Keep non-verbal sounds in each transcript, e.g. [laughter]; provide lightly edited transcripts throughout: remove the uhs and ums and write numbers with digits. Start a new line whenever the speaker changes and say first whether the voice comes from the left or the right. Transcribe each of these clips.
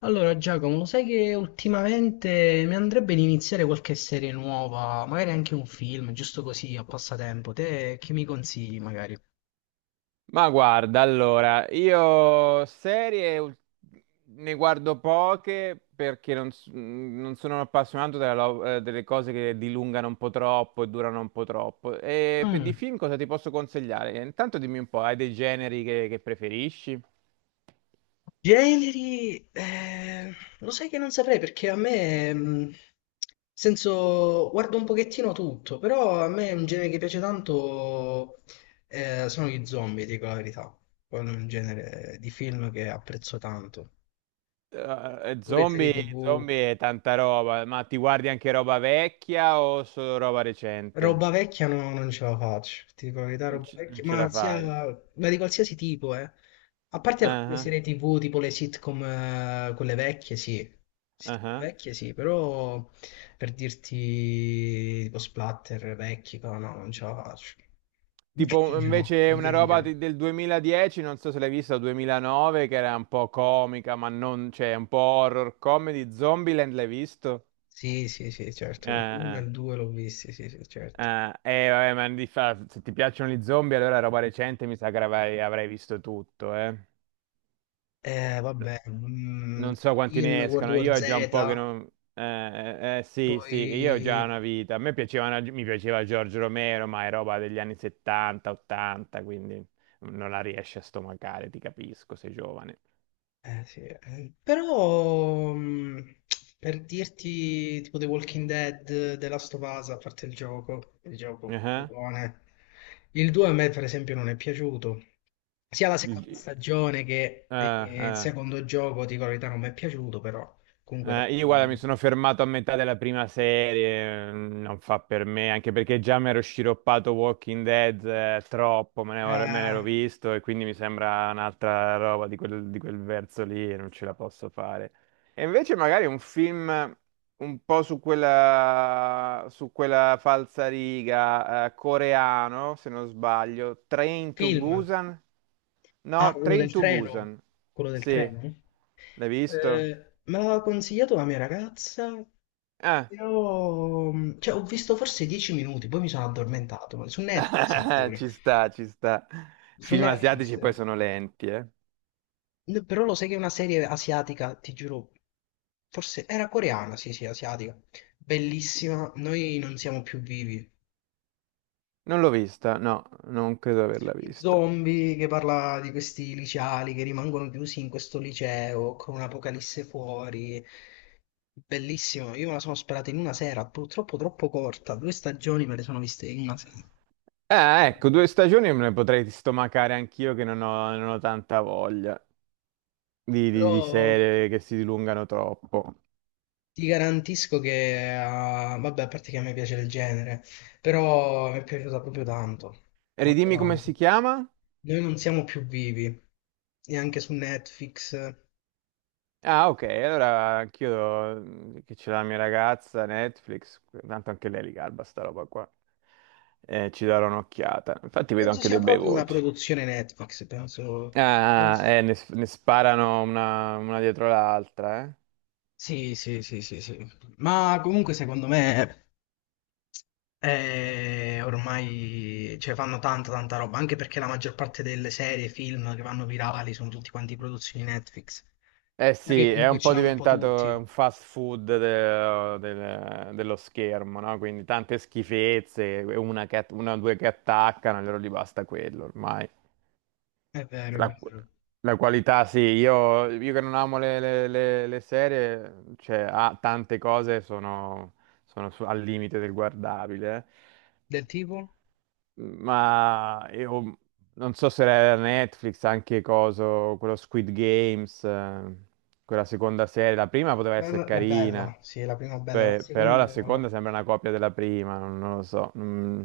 left: Allora, Giacomo, lo sai che ultimamente mi andrebbe di iniziare qualche serie nuova, magari anche un film, giusto così, a passatempo. Te che mi consigli, magari?
right: Ma guarda, allora, ne guardo poche perché non sono un appassionato delle cose che dilungano un po' troppo e durano un po' troppo. E per di
left: Mm.
right: film cosa ti posso consigliare? Intanto dimmi un po', hai dei generi che preferisci?
left: Generi, lo sai che non saprei perché a me, nel senso, guardo un pochettino tutto, però a me un genere che piace tanto sono gli zombie, dico la verità. Quello è un genere di film che apprezzo tanto. Pure serie TV.
right: Zombie, zombie è tanta roba, ma ti guardi anche roba vecchia o solo roba recente?
left: Roba vecchia no, non ce la faccio, ti dico la verità,
right: Non,
left: roba
right: ci- non
left: vecchia,
right: ce
left: ma
right: la
left: sia,
right: fai?
left: ma di qualsiasi tipo, eh. A parte alcune
right: Ah,
left: serie TV, tipo le sitcom, quelle vecchie, sì.
right: ah, ah,
left: Sitcom
right: ah.
left: vecchie, sì, però per dirti tipo splatter vecchi, no, no, non ce la faccio. Mi
right: Tipo
left: cringiano,
right: invece
left: mi
right: una roba
left: cringiano.
right: del 2010, non so se l'hai vista, o 2009, che era un po' comica, ma non, cioè un po' horror comedy, Zombieland l'hai visto?
left: Sì, sì, sì, certo. Uno
right: Eh,
left: e il
right: eh,
left: due l'ho visti, sì, sì, certo.
right: Vabbè, ma se ti piacciono gli zombie, allora roba recente mi sa che avrai visto tutto, eh.
left: Vabbè,
right: Non so quanti
left: film,
right: ne
left: World
right: escano,
left: War
right: io ho già un
left: Z,
right: po' che non. Sì, sì, io ho già
left: poi.
right: una vita. A me piaceva, una- Mi piaceva Giorgio Romero, ma è roba degli anni 70, 80, quindi non la riesci a stomacare, ti capisco, sei giovane.
left: Sì, però per dirti tipo The Walking Dead, The Last of Us, a parte il gioco
right: Ah,
left: buone. Il 2 a me per esempio non è piaciuto, sia la seconda
right: il-
left: stagione che
right: ah,
left: il
right: ah.
left: secondo gioco, dico la verità, non mi è piaciuto, però comunque tante
right: Io guarda, mi
left: robe.
right: sono fermato a metà della prima serie, non fa per me, anche perché già mi ero sciroppato Walking Dead, troppo, me ne
left: Eh,
right: ero visto e quindi mi sembra un'altra roba di quel verso lì e non ce la posso fare. E invece magari un film un po' su quella falsa riga, coreano, se non sbaglio, Train to
left: Film,
right: Busan?
left: ah,
right: No,
left: quello
right: Train
left: del
right: to
left: treno,
right: Busan,
left: quello del
right: sì,
left: treno?
right: l'hai visto?
left: Me l'aveva consigliato la mia ragazza.
right: Ah.
left: Io, cioè, ho visto forse 10 minuti, poi mi sono addormentato. Su Netflix
right: [laughs]
left: pure.
right: Ci sta, ci sta.
left: Su
right: Film
left: Netflix.
right: asiatici poi
left: Eh.
right: sono lenti, eh.
left: Però lo sai che è una serie asiatica, ti giuro. Forse era coreana, sì, sì, asiatica. Bellissima. Noi non siamo più vivi.
right: Non l'ho vista, no, non credo averla
left: Sugli
right: vista.
left: zombie che parla di questi liceali che rimangono chiusi in questo liceo con un'apocalisse fuori. Bellissimo, io me la sono sperata in una sera, purtroppo troppo corta, due stagioni me le sono viste in una sera.
right: Ecco, due
left: Vabbè.
right: stagioni me ne potrei stomacare anch'io che non ho tanta voglia di
left: Però
right: serie che si dilungano troppo.
left: ti garantisco che, ah, vabbè, a parte che a me piace il genere, però mi è piaciuta proprio tanto, tanto
right: Ridimmi come
left: tanto.
right: si chiama?
left: Noi non siamo più vivi, neanche su Netflix.
right: Ah, ok, allora anch'io, che c'è la mia ragazza, Netflix, tanto anche lei li garba sta roba qua. Ci darò un'occhiata. Infatti vedo
left: Penso
right: anche
left: sia
right: dei bei
left: proprio una
right: voti.
left: produzione Netflix, penso.
right: Ah, ah,
left: penso-
right: ne sparano una dietro l'altra, eh.
left: Sì, sì, sì, sì, sì. Ma comunque secondo me ormai cioè, fanno tanta, tanta roba, anche perché la maggior parte delle serie, film che vanno virali sono tutti quanti produzioni Netflix.
right: Eh
left: Ma che
right: sì, è un
left: comunque
right: po'
left: ce l'hanno un po'
right: diventato
left: tutti.
right: un fast food dello schermo, no? Quindi tante schifezze, una o due che attaccano, allora gli basta quello ormai.
left: È vero, è
right: La,
left: vero.
right: la qualità, sì, io che non amo le serie, cioè, ha tante cose al limite del guardabile.
left: Del tipo?
right: Ma io non so se era Netflix, anche coso, quello Squid Games, quella seconda serie, la prima poteva
left: La,
right: essere
left: la- la
right: carina,
left: bella, sì, la prima bella, la
right: però la
left: seconda.
right: seconda sembra una copia della prima, non lo so. Mm.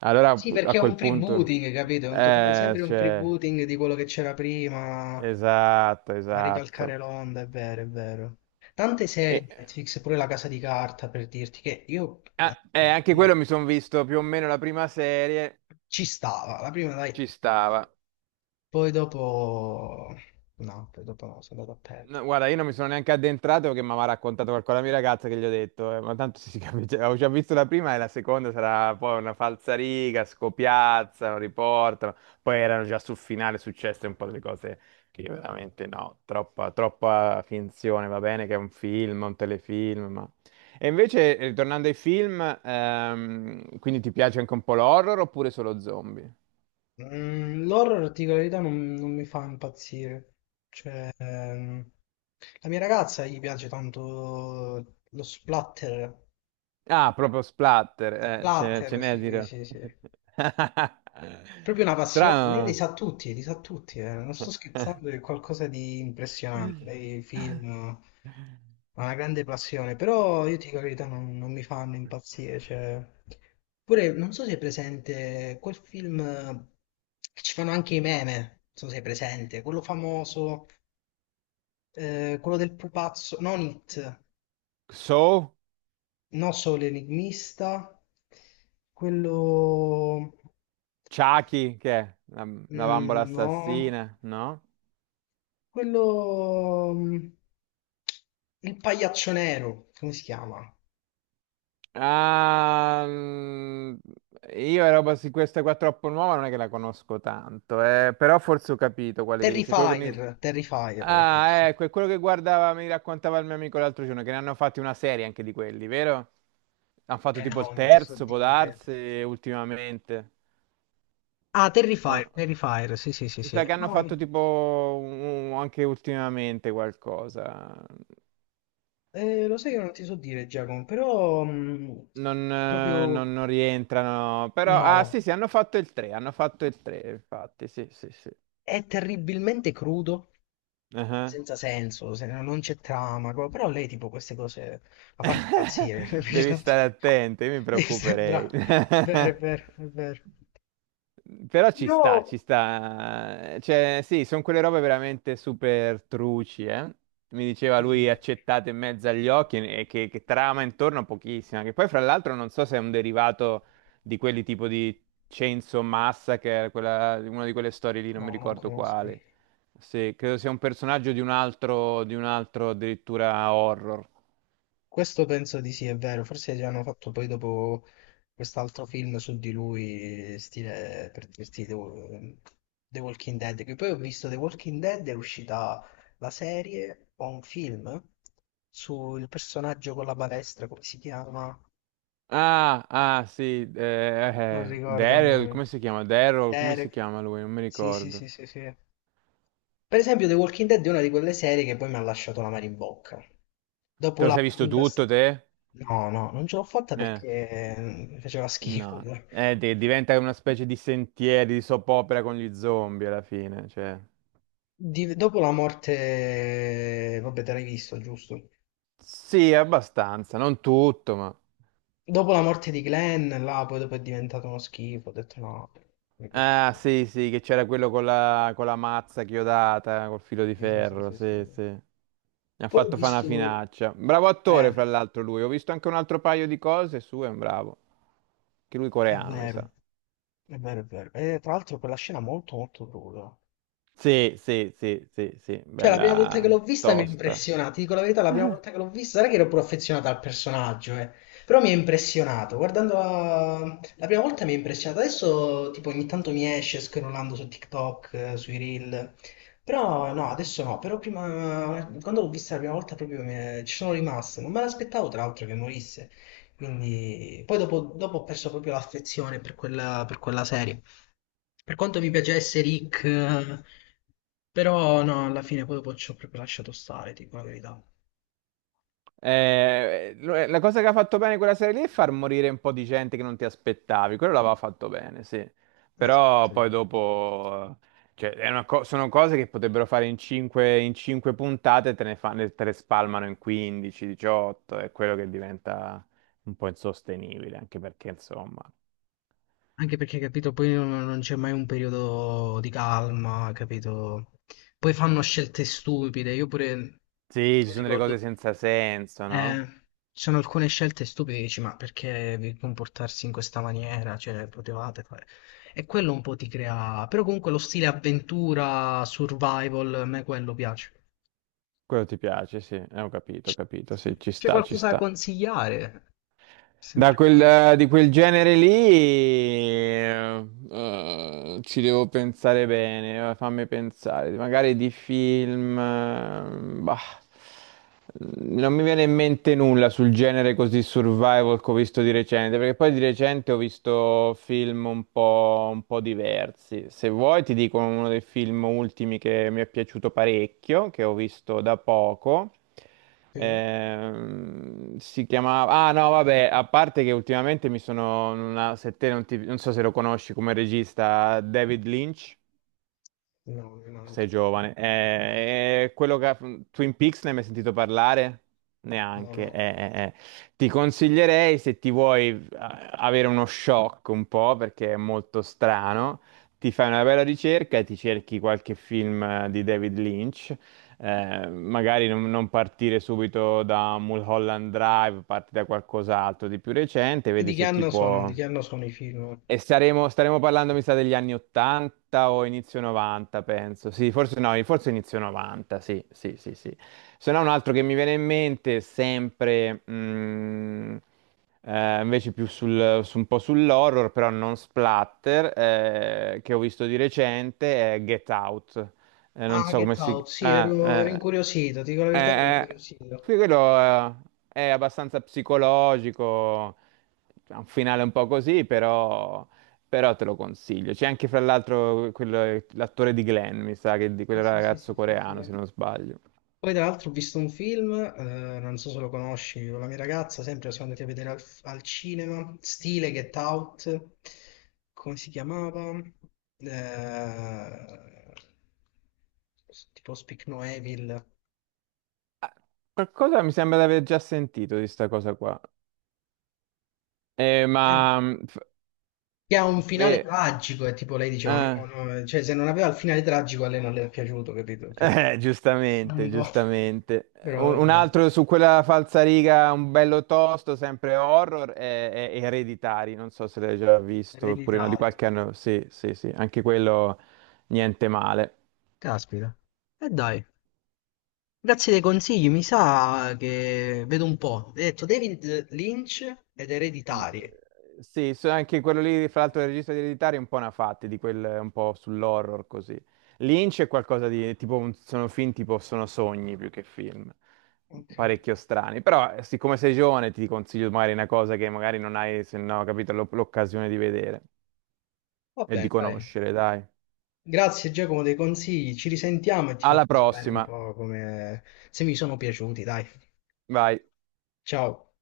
right: Allora
left: Sì,
right: a
left: perché è
right: quel
left: un
right: punto,
left: freebooting, capito? È un totale, sempre un
right: cioè,
left: freebooting di quello che c'era prima.
right: esatto,
left: A ricalcare
right: esatto.
left: l'onda, è vero, è vero. Tante
right: E,
left: serie di
right: eh,
left: Netflix, pure La Casa di Carta, per dirti che io
right: ah, eh, anche quello
left: no,
right: mi sono visto più o meno la prima serie,
left: ci stava, la prima dai,
right: ci stava.
left: poi dopo no, poi dopo no, sono andato a
right: No,
left: perdere.
right: guarda, io non mi sono neanche addentrato perché mi aveva raccontato qualcosa la mia ragazza che gli ho detto, ma tanto si [laughs] capisce, avevo già visto la prima e la seconda sarà poi una falsariga, scopiazzano, riportano, poi erano già sul finale successe un po' delle cose che io veramente no, troppa, troppa finzione, va bene che è un film, un telefilm, ma. E invece, ritornando ai film, quindi ti piace anche un po' l'horror oppure solo zombie?
left: L'horror, ti dico la verità, non mi fa impazzire. Cioè, la mia ragazza gli piace tanto lo splatter.
right: Ah, proprio splatter, ce
left: Splatter,
right: n'è a
left: sì,
right: dire.
left: sì, sì.
right: [laughs]
left: Proprio una passione,
right: Strano.
left: li sa tutti, eh. Non sto scherzando, è qualcosa di impressionante. Lei film ha una grande passione, però io ti dico la verità, non mi fanno impazzire. Cioè. Pure, non so se è presente quel film che ci fanno anche i meme, non so se è presente, quello famoso, quello del pupazzo, non It,
right: So,
left: non solo l'enigmista, quello.
right: Chucky, che è? La bambola
left: No.
right: assassina, no?
left: Quello. Il pagliaccio nero, come si chiama?
right: Ah, io la roba su questa qua troppo nuova non è che la conosco tanto, però forse ho capito quale che dice. Quello con i-.
left: Terrifier, Terrifier,
right: Ah,
left: forse.
right: ecco, è quello che guardava, mi raccontava il mio amico l'altro giorno, che ne hanno fatti una serie anche di quelli, vero? Hanno fatto
left: Eh
right: tipo
left: no,
right: il
left: non ti so
right: terzo, può
left: dire.
right: darsi, ultimamente.
left: Ah, Terrifier,
right: O-.
left: Terrifier, sì, sì, sì,
right: Mi sa
left: sì.
right: che hanno
left: No,
right: fatto tipo anche ultimamente qualcosa.
left: lo sai che non ti so dire, Giacomo, però
right: Non, eh, non-
left: proprio
right: non rientrano, però. Ah,
left: no.
right: sì, sì, hanno fatto il 3, hanno fatto il 3, infatti, sì, sì, sì.
left: È terribilmente crudo,
right: Ah.
left: senza senso, no non c'è trama, però lei tipo queste cose la fanno impazzire.
right: [laughs] Devi
left: [laughs]
right: stare attenti, mi
left: Devi
right: preoccuperei.
left: sembra.
right: [laughs]
left: È vero, è vero, è vero.
right: Però ci
left: Io
right: sta, ci sta. Cioè, sì, sono quelle robe veramente super truci, eh. Mi diceva
left: sì, sì,
right: lui
left: sì.
right: accettate in mezzo agli occhi e che trama intorno pochissima. Che poi, fra l'altro, non so se è un derivato di quelli tipo di Chainsaw Massacre, quella, una di quelle storie lì, non mi
left: No, non
right: ricordo
left: conosco.
right: quale. Sì, credo sia un personaggio di un altro addirittura horror.
left: Questo penso di sì, è vero. Forse gli hanno fatto poi dopo quest'altro film su di lui, stile per dirti The Walking Dead. Che poi ho visto The Walking Dead, è uscita la serie o un film sul personaggio con la palestra, come si chiama?
right: Ah, ah, sì,
left: Non ricordo il
right: Daryl,
left: nome.
right: come si chiama? Daryl, come si
left: Derek.
right: chiama lui? Non mi
left: Sì, sì, sì,
right: ricordo.
left: sì, sì. Per esempio, The Walking Dead è una di quelle serie che poi mi ha lasciato l'amaro in bocca.
right: Te
left: Dopo
right: lo
left: la
right: sei visto
left: quinta
right: tutto,
left: stagione.
right: te?
left: No, no, non ce l'ho fatta
right: Eh,
left: perché faceva schifo
right: no.
left: poi.
right: Diventa una specie di sentieri, di soap opera con gli zombie alla fine, cioè.
left: Dopo la morte, vabbè, te l'hai visto, giusto?
right: Sì, abbastanza, non tutto, ma.
left: Dopo la morte di Glenn, là, poi dopo è diventato uno schifo, ho detto no, mi piace più.
right: Ah, sì, sì, che c'era quello con la mazza chiodata, col filo di
left: Sì, sì, sì,
right: ferro,
left: sì, sì.
right: sì, sì. Mi ha
left: Poi ho
right: fatto fare una
left: visto,
right: finaccia. Bravo
left: eh,
right: attore, fra l'altro, lui. Ho visto anche un altro paio di cose sue, è un bravo. Che lui
left: è
right: coreano, mi
left: vero,
right: sa.
left: è vero, è vero. E tra l'altro quella scena molto, molto cruda.
right: Sì, sì, sì, sì, sì,
left: Cioè, la prima volta che l'ho
right: bella
left: vista mi ha
right: tosta.
left: impressionato, ti dico la verità, la prima volta che
right: [laughs]
left: l'ho vista, non è che ero pure affezionato al personaggio, eh. Però mi ha impressionato, guardando la prima volta mi ha impressionato, adesso tipo ogni tanto mi esce scrollando su TikTok, sui Reel, però no, adesso no, però prima, quando l'ho vista la prima volta proprio ci sono rimasto, non me l'aspettavo tra l'altro che morisse, quindi poi dopo ho perso proprio l'affezione per quella serie. Per quanto mi piacesse Rick, però no, alla fine poi dopo ci ho proprio lasciato stare, dico la verità.
right: La cosa che ha fatto bene quella serie lì è far morire un po' di gente che non ti aspettavi, quello l'aveva fatto bene, sì. Però
left: Esatto.
right: poi dopo, cioè, sono cose che potrebbero fare in 5, in cinque puntate, te ne fanno, te le spalmano in 15, 18, è quello che diventa un po' insostenibile, anche perché insomma,
left: Anche perché, capito, poi non c'è mai un periodo di calma, capito? Poi fanno scelte stupide, io pure
right: sì, ci
left: non
right: sono delle cose
left: ricordo.
right: senza senso, no?
left: Eh, Ci sono alcune scelte stupide, dici, ma perché vi comportarsi in questa maniera? Cioè, potevate fare. E quello un po' ti crea. Però comunque lo stile avventura, survival, a me quello piace.
right: Quello ti piace, sì, ho capito, sì, ci
left: C'è
right: sta, ci
left: qualcosa da
right: sta.
left: consigliare? Sempre quella.
right: Di quel genere lì, ci devo pensare bene, fammi pensare, magari di film, bah. Non mi viene in mente nulla sul genere così survival che ho visto di recente, perché poi di recente ho visto film un po' diversi. Se vuoi ti dico uno dei film ultimi che mi è piaciuto parecchio, che ho visto da poco.
left: Sì?
right: Si chiamava. Ah no, vabbè, a parte che ultimamente mi sono. Una. Se te non so se lo conosci come regista, David Lynch.
left: No, mi manca.
right: Sei giovane. Quello che. Twin Peaks ne hai mai sentito parlare?
left: No,
right: Neanche.
left: no.
right: Ti consiglierei se ti vuoi avere uno shock un po', perché è molto strano, ti fai una bella ricerca e ti cerchi qualche film di David Lynch. Magari non partire subito da Mulholland Drive, parti da qualcos'altro di più recente,
left: E
right: vedi
left: di che
right: se ti
left: anno sono?
right: può.
left: Di che anno sono i film?
right: E staremo parlando, mi sa, degli anni 80 o inizio 90, penso. Sì, forse no, forse inizio 90, sì, sì, sì, sì. Se no, un altro che mi viene in mente, sempre, invece più su un po' sull'horror, però non splatter, che ho visto di recente, è Get Out. Non
left: Ah,
right: so come
left: Get
right: si.
left: Out, sì, ero
right: Ah,
left: incuriosito, ti dico la
right: eh,
left: verità, ero
right: eh, eh,
left: incuriosito.
right: sì, quello è abbastanza psicologico, ha un finale un po' così, però te lo consiglio. C'è anche, fra l'altro, l'attore di Glenn, mi sa, che di
left: Sì,
right: quel
left: sì, sì, sì,
right: ragazzo
left: sì, sì.
right: coreano,
left: Eh.
right: se non sbaglio.
left: Poi tra l'altro ho visto un film, non so se lo conosci, con la mia ragazza, sempre siamo andati a vedere al cinema, stile Get Out, come si chiamava? Eh, tipo Speak No Evil.
right: Ah, qualcosa mi sembra di aver già sentito di sta cosa qua.
left: Eh,
right: Ma.
left: che ha un finale
right: Eh,
left: tragico, e tipo lei diceva, no,
right: eh.
left: no, cioè se non aveva il finale tragico a lei non le è piaciuto, capito? Cioè. Un
right: Giustamente,
left: po'. [laughs]
right: giustamente.
left: Però
right: Un
left: vabbè,
right: altro su quella falsariga, un bello tosto, sempre horror, è Ereditari, non so se l'hai già visto, oppure no, di
left: ereditario.
right: qualche anno, sì, sì, sì, anche quello niente male.
left: Caspita. E dai, grazie dei consigli, mi sa che vedo un po'. Hai detto David Lynch ed ereditarie.
right: Sì, anche quello lì, fra l'altro, del regista di Ereditari è un po' una fatti, di quel, un po' sull'horror così. Lynch è qualcosa di, tipo, sono film tipo, sono sogni più che film,
left: Ok,
right: parecchio strani. Però, siccome sei giovane, ti consiglio magari una cosa che magari non hai, se no, capito, l'occasione di vedere
left: va
right: e di
left: bene, dai.
right: conoscere, dai.
left: Grazie Giacomo dei consigli, ci risentiamo e ti
right: Alla
left: faccio sapere un
right: prossima,
left: po' come se mi sono piaciuti, dai.
right: vai.
left: Ciao.